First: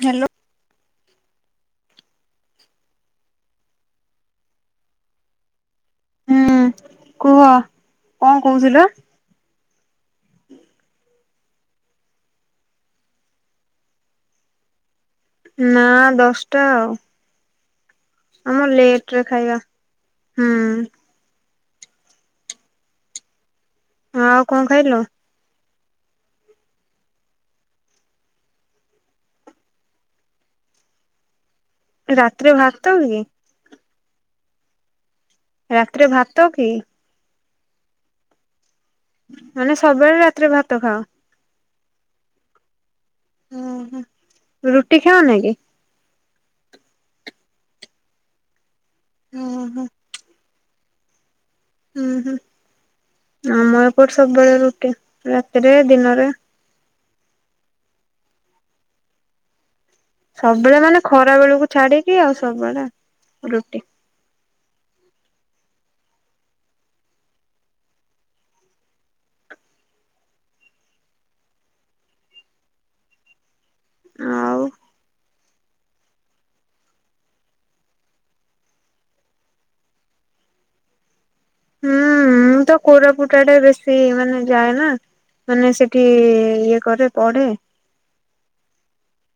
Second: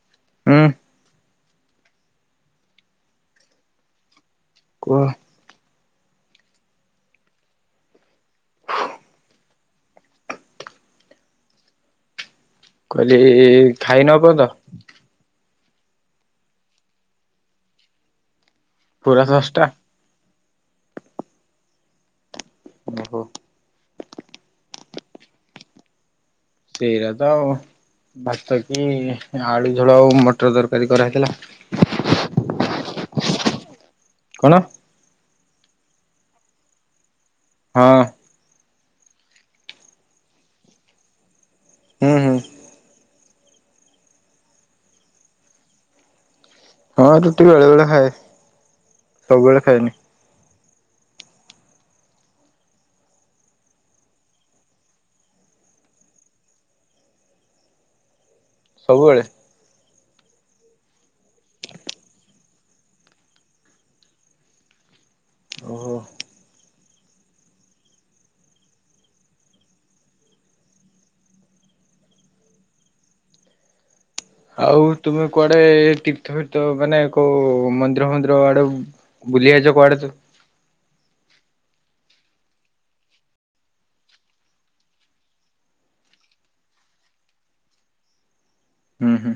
Hello ହୁଁ କୁହ। ହୁଁ କୁହ କଣ କହୁଥିଲ? କହିଲି ଖାଇନ ଏପନ୍ତ। ନା ଦଶଟା ଆଉ। ଆମ ଲେଟ୍ ରେ ପୁରା ଖାଇବା। ସସଟା? ହୁଁ। ଓହୋ। ହ ଆଉ କଣ ଖାଇଲ? ସେଇୟା ତ ଆଉ ଭାତ କି ଆଳୁ ଝୋଳ ଆଉ ମଟର ତରକାରୀ କରାହେଇଥିଲା। ରାତିରେ ଭାତ କି? କଣ? ରାତିରେ ଭାତ କି? ହଁ। ମାନେ ସବେଳେ ରାତିରେ ଭାତ ଖାଅ। ହୁଁ ହୁଁ। ଉଁହୁ ରୁଟି ଖାାଉନା କି? ହଁ ରୁଟି ବେଳେବେଳେ ଖାଏ। ସବୁବେଳେ ଓହୋ ଖାଏନି। ହୁଁ ହୁଁ ଆମ ଏପଟେ ସବୁବେଳେ ରୁଟି ରାତିରେ ଦିନରେ ସବୁବେଳେ। ସବୁବେଳେ ମାନେ ଖରା ବେଳକୁ ଛାଡିକି ଆଉ ସବୁବେଳେ ରୁଟି। ଓହୋ। ଆଉ ତୁମେ କୁଆଡେ ତୀର୍ଥ ଫୀର୍ଥ ମାନେ କୋଉ ମନ୍ଦିର ଫନ୍ଦିର ଆଡେ ବୁଲି ଆଇଛ କୁଆଡେ ତୁ ହୁଁ ମୁଁ ତ କୋରାପୁଟ ଆଡେ ବେଶୀ ମାନେ ଯାଏ ନା ମାନେ ସେଠି ଇଏ କରେ ପଢେ। ହୁଁ ହୁଁ।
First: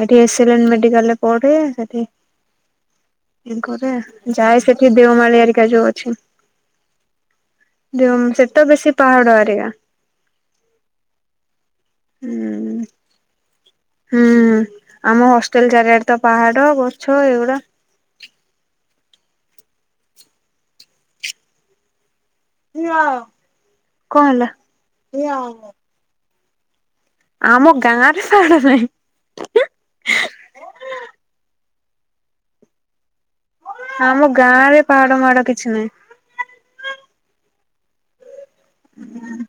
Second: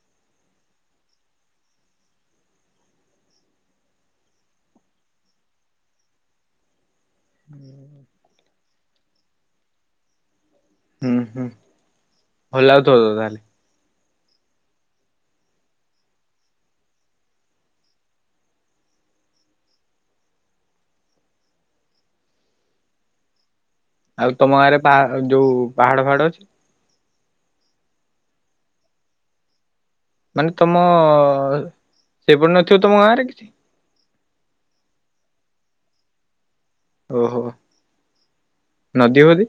ସେଠି ଏସେଲେନ ମେଡିକାଲରେ ପଢେ ସେଠି ଘରେ ଯାଏ ସେଠି ଦେଓମାଳି ଆରିକା ଯୋଉ ଅଛି ଦେଓ ସେତ ବେଶୀ ପାହାଡ ଆରିକା। ଭଲ୍ ଲାଗୁଥିବ ତ ତା ହୁଁ ଆମ ହଷ୍ଟେଲ ଚାରିଆଡ ତ ପାହାଡ ଗଛ ଏଇଗୁଡା। [unintelligible] ଆଉ ହେଲା? ତମ ଗାଁ ରେ ପାହା ଯୋଉ ପାହାଡ ଫାହାଡ ଅଛି। ଆମ ଗାଁରେ ସାଡ ନାହିଁ। [inaudible] ମାନେ ତମ ସେପରି ନଥିବ ତମ ଗାଁରେ ଆମ ଗାଁ ରେ ପାଡ ମାଡ କିଛି ନାହିଁ। ଓ ହୋ। ନଦୀ ବଦି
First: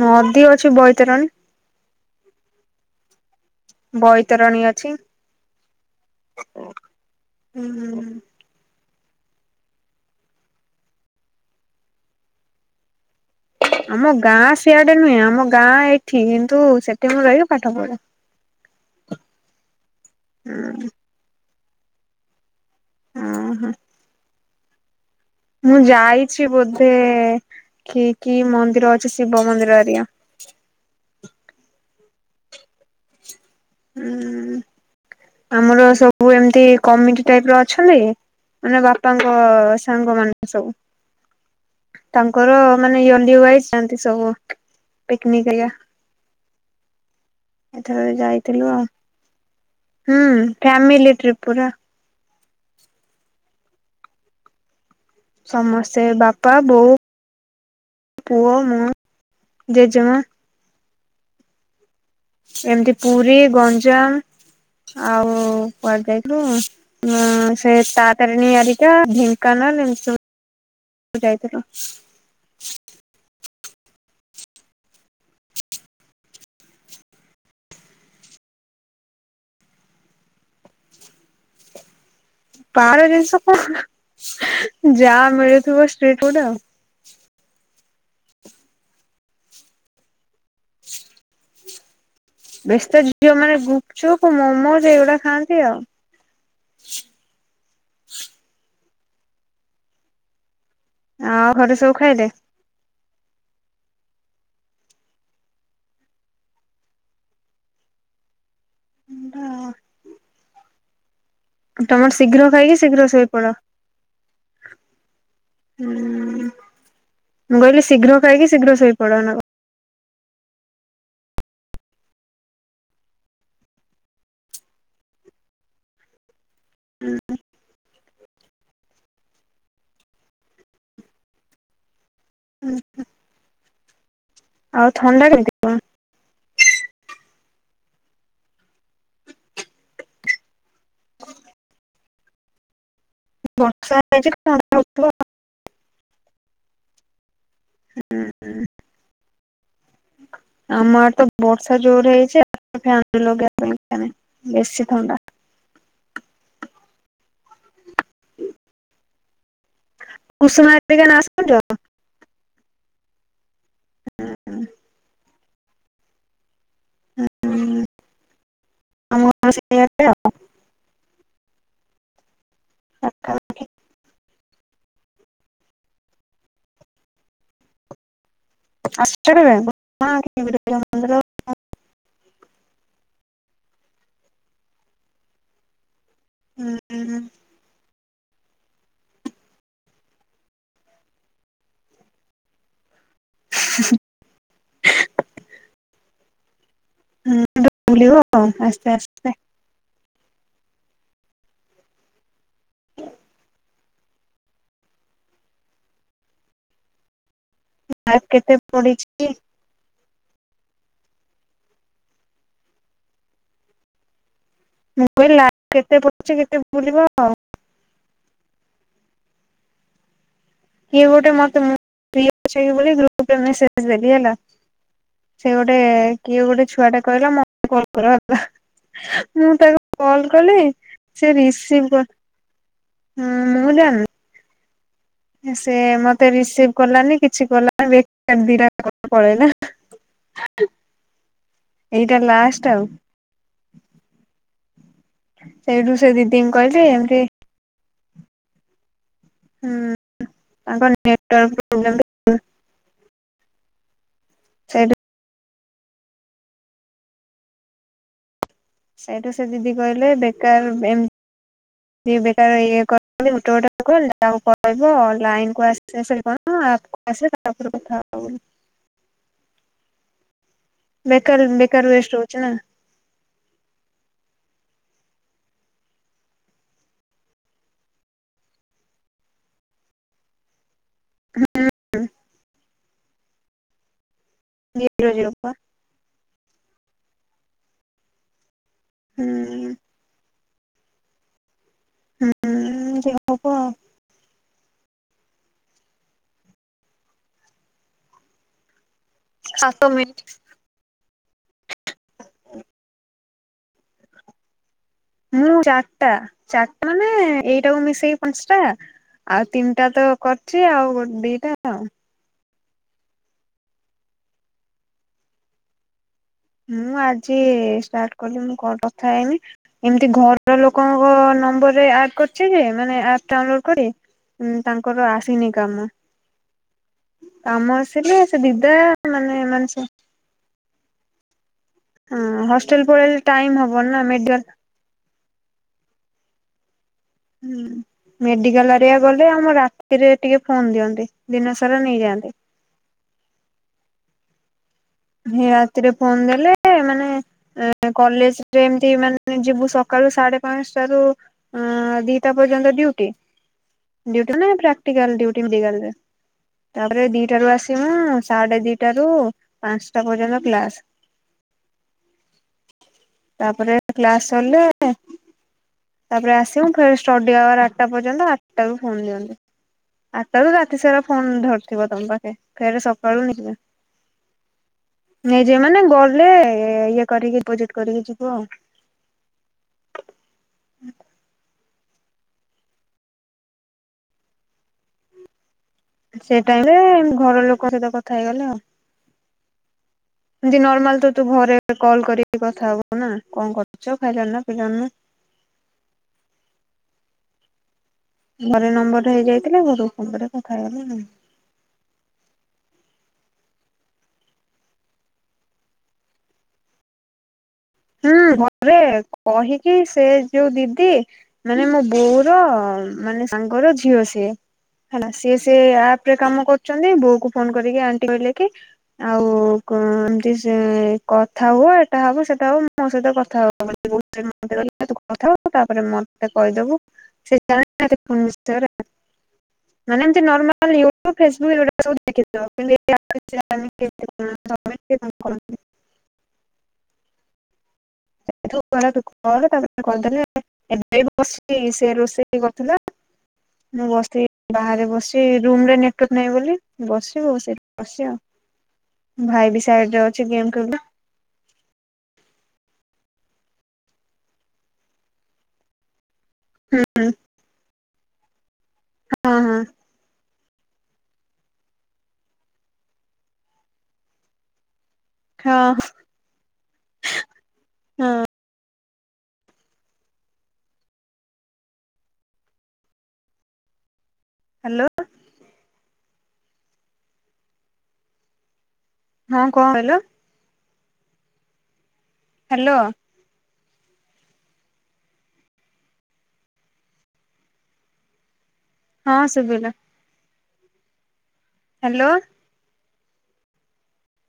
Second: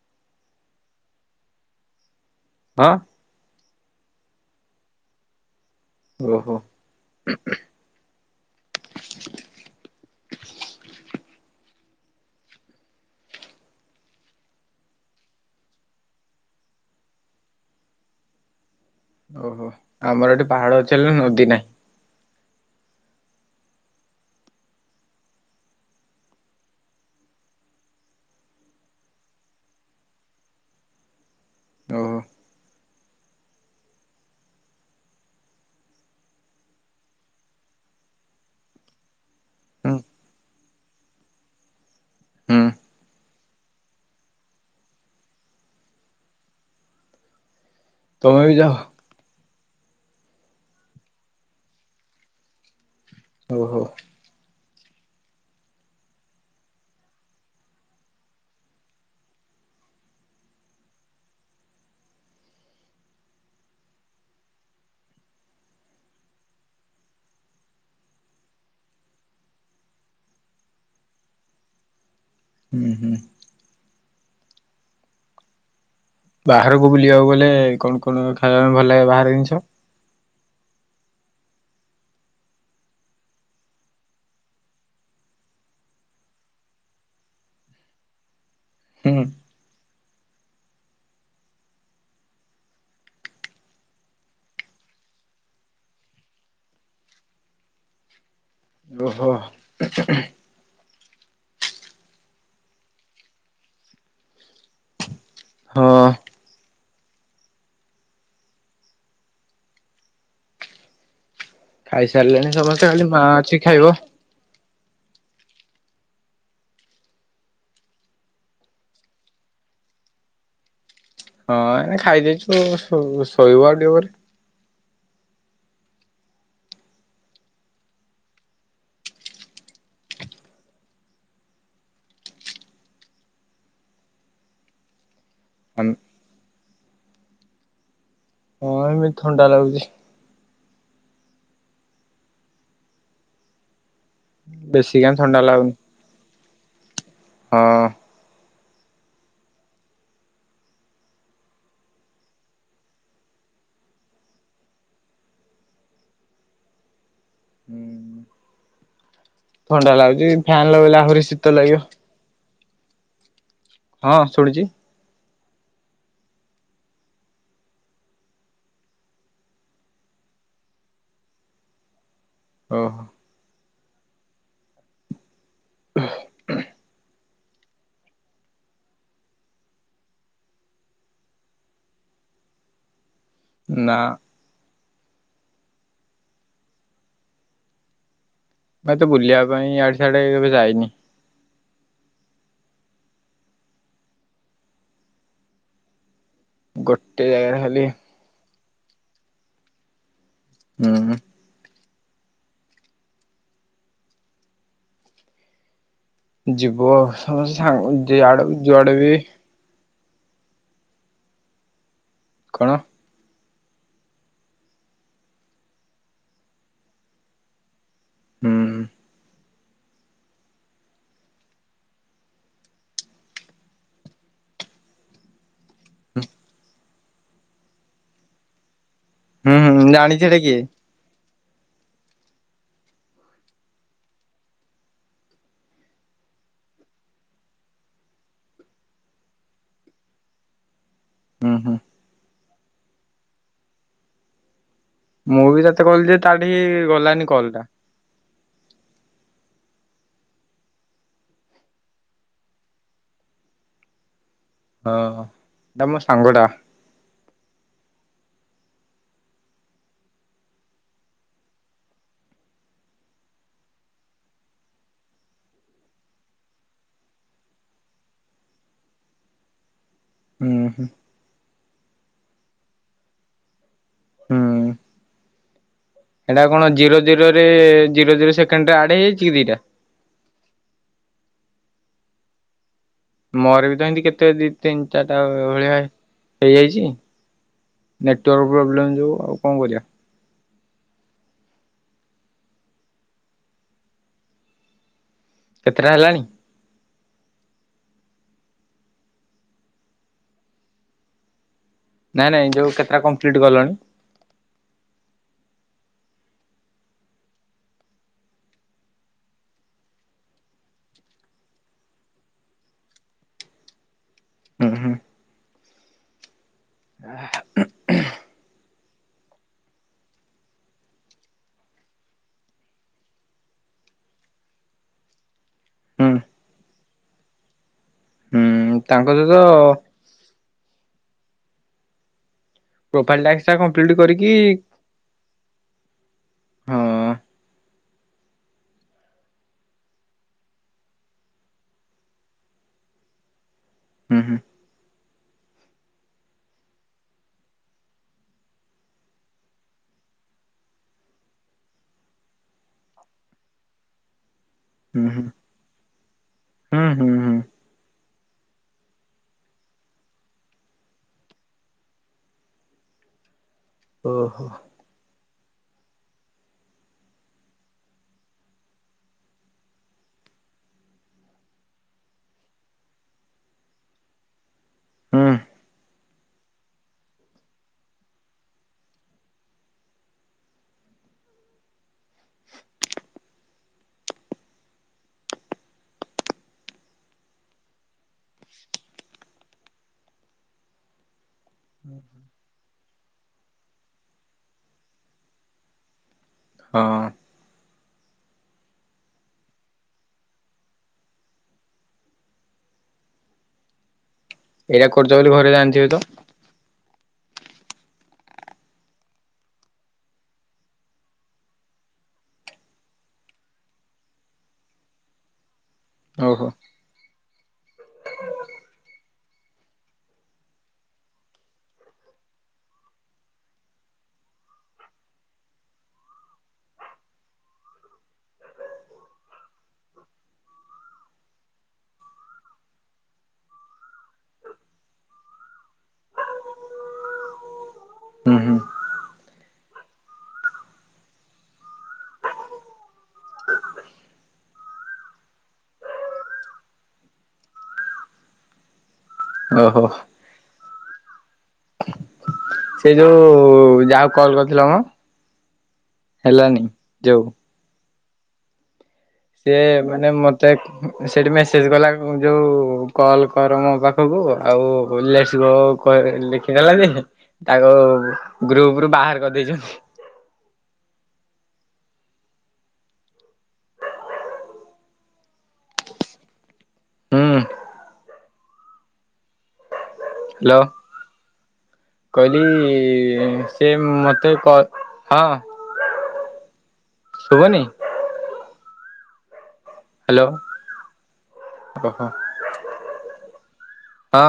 ନଦୀ ଅଛି ବୈତରନି। ହଁ। ବୈତରଣୀ ଅଛି। ଓହୋ। ହୁଁ ଆମ ଗାଁ ସିଆଡେ ନୁହେଁ ଆମ ଗାଁ ଏଇଠି କିନ୍ତୁ ସେଠି ମୁଁ ରହିକି ପାଠ ପଢେ। ଓହୋ। ଆମର ଏଠି ପାହାଡ ହୁଁ ଅଛି ହେ ନା ନଦୀ ନାହିଁ। ହଁ ହୋ। ମୁଁ ଯାଇଛି ବୋଧେ କି କି ମନ୍ଦିର ଅଛି ଶିବ ମନ୍ଦିର ଏରିଆ। ଓ। ହୁଁ। ଆମର ସବୁ ଏମତି କମିଟି ଟାଇପ୍ ର ଅଛନ୍ତି ମାନେ ବାପାଙ୍କ ତ ହୁଁ ସାଙ୍ଗ ମାନେ ସବୁ। ତାଙ୍କର ହୁଁ ମାନେ ୟଲ୍ଲୀ ୱାଇଜ୍ ଛନ୍ତି ସବୁ ପିକନିକ୍ କରିଆ। ଏଥର ବି ତମେ ଯାଇଥିଲୁ ଯାଅ ଆଉ। ହୁଁ ଫ୍ୟାମିଲ ଟ୍ରିପ ପୁରା। ଓ ହୋ। ସମସ୍ତେ ବାପା ବୋଉ ପୁଅ ମୁଁ ଜେଜେମା। ଏମିତି ପୁରୀ ଗଞ୍ଜାମ ଆଉ କୁଆଡେ ଯାଇଥିଲୁ ଉଁ ସେ ତାରା ତାରିଣୀ ଆରିକା ଢେଙ୍କାନାଳ ଏମିତି ସବୁ ଯାଇଥିଲୁ। ହୁଁ ହୁଁ। ବାହାରକୁ ବୁଲିବାକୁ ଗଲେ କଣ କଣ ଖାଇବା ପାଇଁ ଭଲ ଲାଗେ ବାହାର ଜିନିଷ? ବାହାର ଜିନିଷ ତ ହ ହ ଯା ମିଳୁଥିବ ଷ୍ଟିଟ ଫୁଡ୍ ଆଉ ହୁଁ ବେଶି ତ ଝିଅମାନେ ଗୁପଚୁପ ମୋମୋଜ ଏଇଗୁଡା ଖାଆନ୍ତି ଆଉ ଓହୋ ହୁଁ ହୁଁ ଆଉ ଘରେ ସବୁ ଖାଇଲେ? ହଁ [unintelligible] ତମର ଶୀଘ୍ର ଖାଇସାରିଲେଣି ସମସ୍ତେ ଖାଲି ମା ଅଛି ଖାଇବ ହୁଁ ମୁଁ କହିଲି ଶୀଘ୍ର ଖାଇକି ଶୀଘ୍ର ଶୋଇପଡନା ହଁ ଏ ଖାଇ ଦେଇଛୁ ତ ଶୋଇବୁ ଆଉ ଟିକେ ପରେ ହୁଁ [unintelligible] ଆଉ ଥଣ୍ଡା କେ ହଁ ଏମିତି ଥଣ୍ଡା ଲାଗୁଛି [unintelligible] ଥଣ୍ଡା ବେଶି ହଉଥିବ। କାଇଁ ଥଣ୍ଡା ଲାଗୁନି ହଁ ହଁ ଆମ ଆଡ଼େ ତ ବର୍ଷା ଜୋରରେ ହେଇଛି [unintelligible] ଫ୍ୟାନ ବି ଲଗେଇବା ଦରକାର ନାହିଁ ବେଶି ଥଣ୍ଡା ହୁଁ ଥଣ୍ଡା ଲାଗୁଛି କୁସୁମା ଫ୍ୟାନ୍ ଲଗେଇଲେ ହେରିକା ନାଁ ଆହୁରି ଶୀତ ଶୁଣିଛ? ଲାଗିବ ହଁ ଶୁଣୁଚି। ଉଁ ଆମ ଘର ସେଆଡେ ଆଉ। ଓ ହୋ। ଅସୁଚ କେବେ [unintelligible] ନା। ହୁଁ ହୁଁ। ମ ଏତେ ବୁଲିବା ପାଇଁ ଇଆଡେ ସିଆଡେ କେବେ ଯାଇନି। ଗୋଟ ଏଇଆ ଖାଲି ଲାଷ୍ଟରେ ଉଁ ଯିବ ସମସ୍ତେ ସାଙ୍ଗ ଲାଇଫ୍ ଯିଆଡେ କେତେ ଯୁଆଡେ ବି ପଡିଛି କଣ? ମୁଁ କହିଲ ଲାଇଫ କେତେ ପଡଚି କେତେ ବୁଲିବ। ଉଁହୁଁ। କିଏ ଗୋଟେ ମତେ ମୁଁ ଫ୍ରି ଅଛକି ବୋଲି ଗ୍ରୁପରେ ମେସେଜ ଦେଲି ହେଲା ସେ ଗୋଟେ କିଏ ଗୋଟେ ଛୁଆଟେ କହିଲା ମତେ କଲ କର ହେଲା। ମୁଁ ହୁଁ ହୁଁ ତାକୁ ଜାଣିଚି କଲ୍ ହେଟା କଲି କିଏ। ସେ ରିସିଭ କର୍ ହୁଁ ମୁଁ ଜାଣନି। ସେ ମତେ ରିସିଭ କଲାନି କିଛି କଲାନି ବେକାର ଦିଟା କଲ ପଳେଇଲା। ହୁଁ ହୁଁ ଏଇଟା ଲାଷ୍ଟ ଟ ଆଉ। ମୁଁ ବି ତତେ ସେଇଠୁ ସେ କହିଲି ଯେ ତାଠି ଦିଦିଙ୍କୁ କହିଲି ଏମତି ଗଲାନି କଲଟା। ହୁଁ ତାଙ୍କ ନେଟୱର୍କ ପ୍ରୋବ୍ଲେମ। [inaudible] ସେଇଠୁ ଓହ। ଏଟା ମୋ ସାଙ୍ଗଟା। ସେଇଠୁ ସେ ଦିଦି କହିଲେ ବେକାର ଏମ-ତି ବେକାର ଇଏ କରୁଚନ୍ତି ଗୋଟେ ଗୋଟେ ଲୋକ ଯାହାଙ୍କୁ କହିବ ଲାଇନକୁ ଆସିବା ସାରି କଣ ନା ଆମକୁ ଆସିଲେ ତାପରେ କଥା ହବ ବୋଲି। ହୁଁ ହୁଁ ବେକାର ବେ କାର ୱେଷ୍ଟ ହୋଉଚି ନା। ହୁଁ। ସେଟା କଣ ଜିରୋ ଜିରୋରେ ଜିରୋ ଜିରୋ ସେକେଣ୍ଡରେ ଆଡ ହେଇଯାଇଚି କି ଦିଟ। ହଁ [unintelligible] ମୋର ବି ତ ଏମତି କେତ ତେ ଦି ତିନି ଜିରୋ ଚାରିଟା ଜିରୋ ପା ଭଳିଆ ହେଇଯାଇଚି। ନେଟୱାର୍କ ପ୍ରୋବ୍ଲେମ ଯୋଉ ଆଉ କଣ ହୁଁ। କରିବା। ହୁଁ ଯାହା ହବ ଆଉ। କେତେଟା ହେଲାଣି? ସାତ ମିନଟି। ନାଇଁ ନାଇଁ ଯୋଉ କେତେଟା କଁ ପ୍ଲିଟ କଲଣି? ମୁଁ ଚାରଟା ଚାରଟା ମାନେ ଏଇଟାକୁ ମିଶେଇିକ ପାଞ୍ଚଟା ଆଉ ତିନିଟା ତ କରଚି ଆଉ ଗୋ ଦିଟା ଆଉ। ହୁଁ ହୁଁ। ମୁଁ ଆଜି ଷ୍ଟାର୍ଟ କଲି ମୁଁ କଟ ଥାଇନି ଏମତି ଘର ଲୋକଙ୍କ ନମ୍ବରରେ ଆଡ କରଚି ଯେ ମାନେ ଆପ ଡାଉନଲୋଡ କରି ଉଁ ତାଙ୍କର ଆସିନି କାମ। ହୁଁ କମ ଆସ୍ ଥିଲେ ସେ ହୁଁ ଦିଦା ହୁଁ ତାଙ୍କ ସହିତ ମାନେ ମାନଛ ହୁଁ। ପ୍ରୋଫାଇଲ ଟାକ୍ସ ଟା କମ୍ପ୍ଲିଟ କରିକି ହଁ ହୁଁ। ମେଡିକାଲ ଆରିଆ ଗଲେ ଆମ ରାତିରେ ଟିକେ ଫୋନ ଦିଅନ୍ତି ଦିନ ସାରା ନେଇଯାଆନ୍ତି। ହୁଁ ହୁଁ। ରାତିରେ ଫୋନ ଦେଲେ ମାନେ କଲେଜରେ ଏମତି ମାନେ ଯିବୁ ସକାଳୁ ସାଢେ ପାଞ୍ଚଟା ରୁ ଦିଟା ପର୍ଯ୍ୟନ୍ତ ଡିଉଟି ମାନେ ହୁଁ ହୁଁ ପ୍ରାଟିକାଲ ହୁଁ ତାପରେ ହୁଁ ଦିଟା ହୁଁ ରୁ ଆସିମୁ ସାଢେ ଦିଟ ରୁ ପାଶନ୍ଟା ପଯ୍ୟନ୍ତ କ୍ଲାସ। ତାପରେ କ୍ଲାସ ଓହୋ ସରିଲେ ତାପରେ ଆସିମୁ ଫେର ଷ୍ଟଡି ଆୱାର ଆଠଟା ପର୍ଯ୍ୟନ୍ତ ଆଠଟା ରୁ ଫୋନ ଦିଅନ୍ତି ଆଠଟା ରୁ ରାତି ସାରା ଫୋନ ଧରିଥିବ ତମେ ଫେର ସକାଳୁ ନେଇଯିବେ ହୁଁ ନେଇଯିବ ମାନେ ଗଲେ ଇଏ କରିକି ଡିପୋଜିଟ କରିକି ଯିବ ଆଉ। [inaudible] ସେ ଟାଇମରେ ଘର ଲୋକ ସହିତ କଥା ହେଇଗଲେ ଆଉ। ଏମତି ନର୍ମାଲ ତ ତୁ ଘରେ କଲ କରିକି କଥା ହବୁ ନା କଣ କରୁଛ ଖାଇଲ୍ନନା ପିଲ୍ନନା। ହଁ ଘରେ ନମ୍ବରରେ ହେଇ ଯାଇଥିଲେ ଘରକୁ ଫୋନ ରି କଥା ହେଇଗଲେ ଆଉ। ଏଇଟା କରୁଚ ବୋଲି ଘରେ ଜାଣିଥିବେ ତ? ହୁଁ ଘରେ କହିକି ସେ ଯୋଉ ଦିଦି ମାନେ ମୋ ବୋଉର ମାନେ ସାଙ୍ଗର ଝିଅ ସିଏ ହେଲା ସିଏ ସେ ଆପ ରେ କାମ ଓହୋ କରୁଛନ୍ତି ବୋଉକୁ ଫୋନ କରିକି ଆଣ୍ଟି କହିଲେ କି ଆଉ ଏମତି ସେ କଥା ହୁ ଏଟା ହବ ସେଟା। ମୋ କଥାବ କଥାବ ତାପରେ ମୋତେ କହିଲା ତୁ କଥା ହୋଉନୁ ତାପେ କଇ ଦବୁ ସେ ଫ ମାନମ ଫଟ ମାନେ ଏମତି ନର୍ମାଲି ଇଉଟୁବ୍ ଫେସବୁକ୍ ଏଇ ଡୁଢା ସବୁ। [unintelligible] ହୁଁ ହୁଁ ତୁ କଣ ନା ତାକୁ କରେ ତାପରେ କହିଦେ ଏବେ ବସି ସେ ରୋଷେଇ କରିଥିଲା ମୁଁ ବସି ବାହାରେ ବସି ରୁମରେ ନେଟ୍ ନାହିଁ ବୋଲି ବସଚି ବସ ଆଉ ଭାଇ ବି ଓହୋ ସାଇଡ ଅଛି ଗେମ ଖେଳୁ ଥିଲା। ସେ ଯୋଉ ଯାହାକୁ କଲ କରିଥିଲା ମ? ହେଲାନି ଯୋଉ ହଁ ସେ ହଁ ମାନେ ମୋତ ତେକ୍ ସେଇଠି ମେସେଜ୍ କଲା ଯେଉଁ କଲ୍ କର ମୋ ପାଖକୁ ଆଉ ଉଲେ ଆସିବ ହଁ କ ଲେଖି ଦେଲାଯେ ତାକୁ ହଁ ଗ୍ରୁପ ରୁ ବାହାର୍ କର୍ଦେଇଚୁ। ହ୍ୟାଲୋ। ହୁଁ ହଁ କଣ କହିଲୁ? ହ୍ୟାଲୋ। କହିଲି ହ୍ୟାଲୋ ଇ ସେ ମୋତେ କ ହଁ ଶୁଭନି? ହଁ ଶୁଭିଲା। ଲୋ ହାଲୋ ହଁ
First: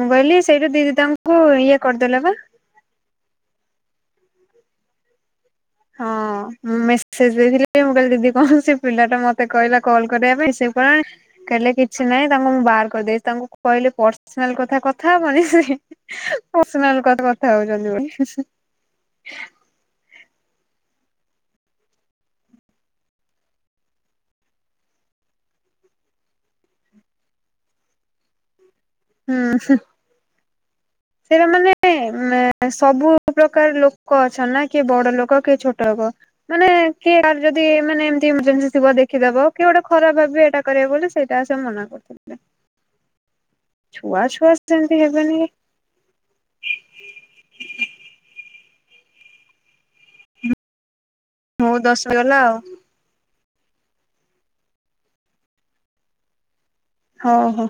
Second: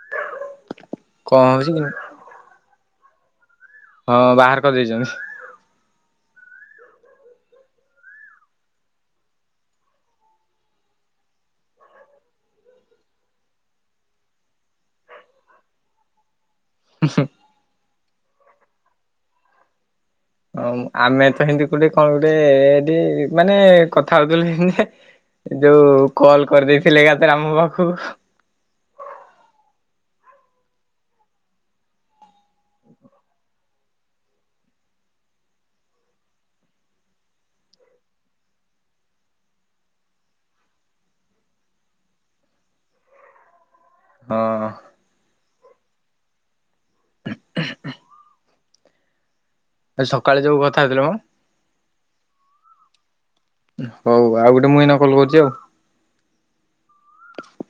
ମୁଁ କହିଲି ସେଇଟା ଦି ଦେଇ ତାଙ୍କୁ କଣ ହଉଛି ଇଏ କି କରିଦେଲେ ବା! ହଁ ବାହାର କରିଦେଇଛନ୍ତି। ହଁ ମୁଁ ମେସେଜ ଦେଇଥିଲି ଯେ ମୁଁ କହିଲି ଦିଦି ସେ ପିଲାଟା ମତେ କହିଲା କଲ କରିବା ପାଇଁ ସେ କଲାଣି। କହିଲେ କିଛି ନାହିଁ ତାଙ୍କୁ ମୁଁ ବାହାର କରିଦେଇଛି। ତାଙ୍କୁ କହିଲେ ପର୍ସିନାଲ କଥା କଥା ହବନି ସେ ପର୍ସିନାଲ କଥା କଥା ହଉଛନ୍ତି ବୋଲି। [unintelligible] ହଁ ଆମେ ତ ହିନ୍ଦି ପୁଣି କଣ ଗୋଟେ ଏଟି ମାନେ କଥା ହଉଥିଲୁ ହିନ୍ଦି ଯେ ଯୋଉ କଲ କରିଦେଇଥିଲେ ଏକାଥରେ ଆମ ପାଖକୁ। ହୁଁ ହୁଁ। ସେଇରା ମାନେ ମେ-ସବୁ ପ୍ରକାର ଲୋକ ଅଛନ୍ତି ନା କିଏ ବଡ ଲୋକ କିଏ ଛୋଟ ଲୋକ। ମାନେ କିଏ-ଆର୍ ଯଦି ମାନେ ଏମତି ଏମର୍ଜେନ୍ସି ଥିବ ଦେଖିଦବ କିଏ ଗୋଟେ ଖରାପ ଭାବିବେ ଏଇଟା କରିବ ବୋଲି ସେଇଟା ସେ ମନା କରୁଥିଲେ। ଛୁଆ ଛୁଆ ହଁ। ସେମତି ହେବେନି ଆଜି ସକାଳେ ଯୋଉ କଥା ହଉଥିଲେ ମ? ମୁଁ ଦଶ ଗଲା ଆଉ। ହଉ ଆଉ ଗୋଟେ ମୁଁ ଏଇନା କଲ କରୁଛି ଆଉ। ହଉ ହଉ।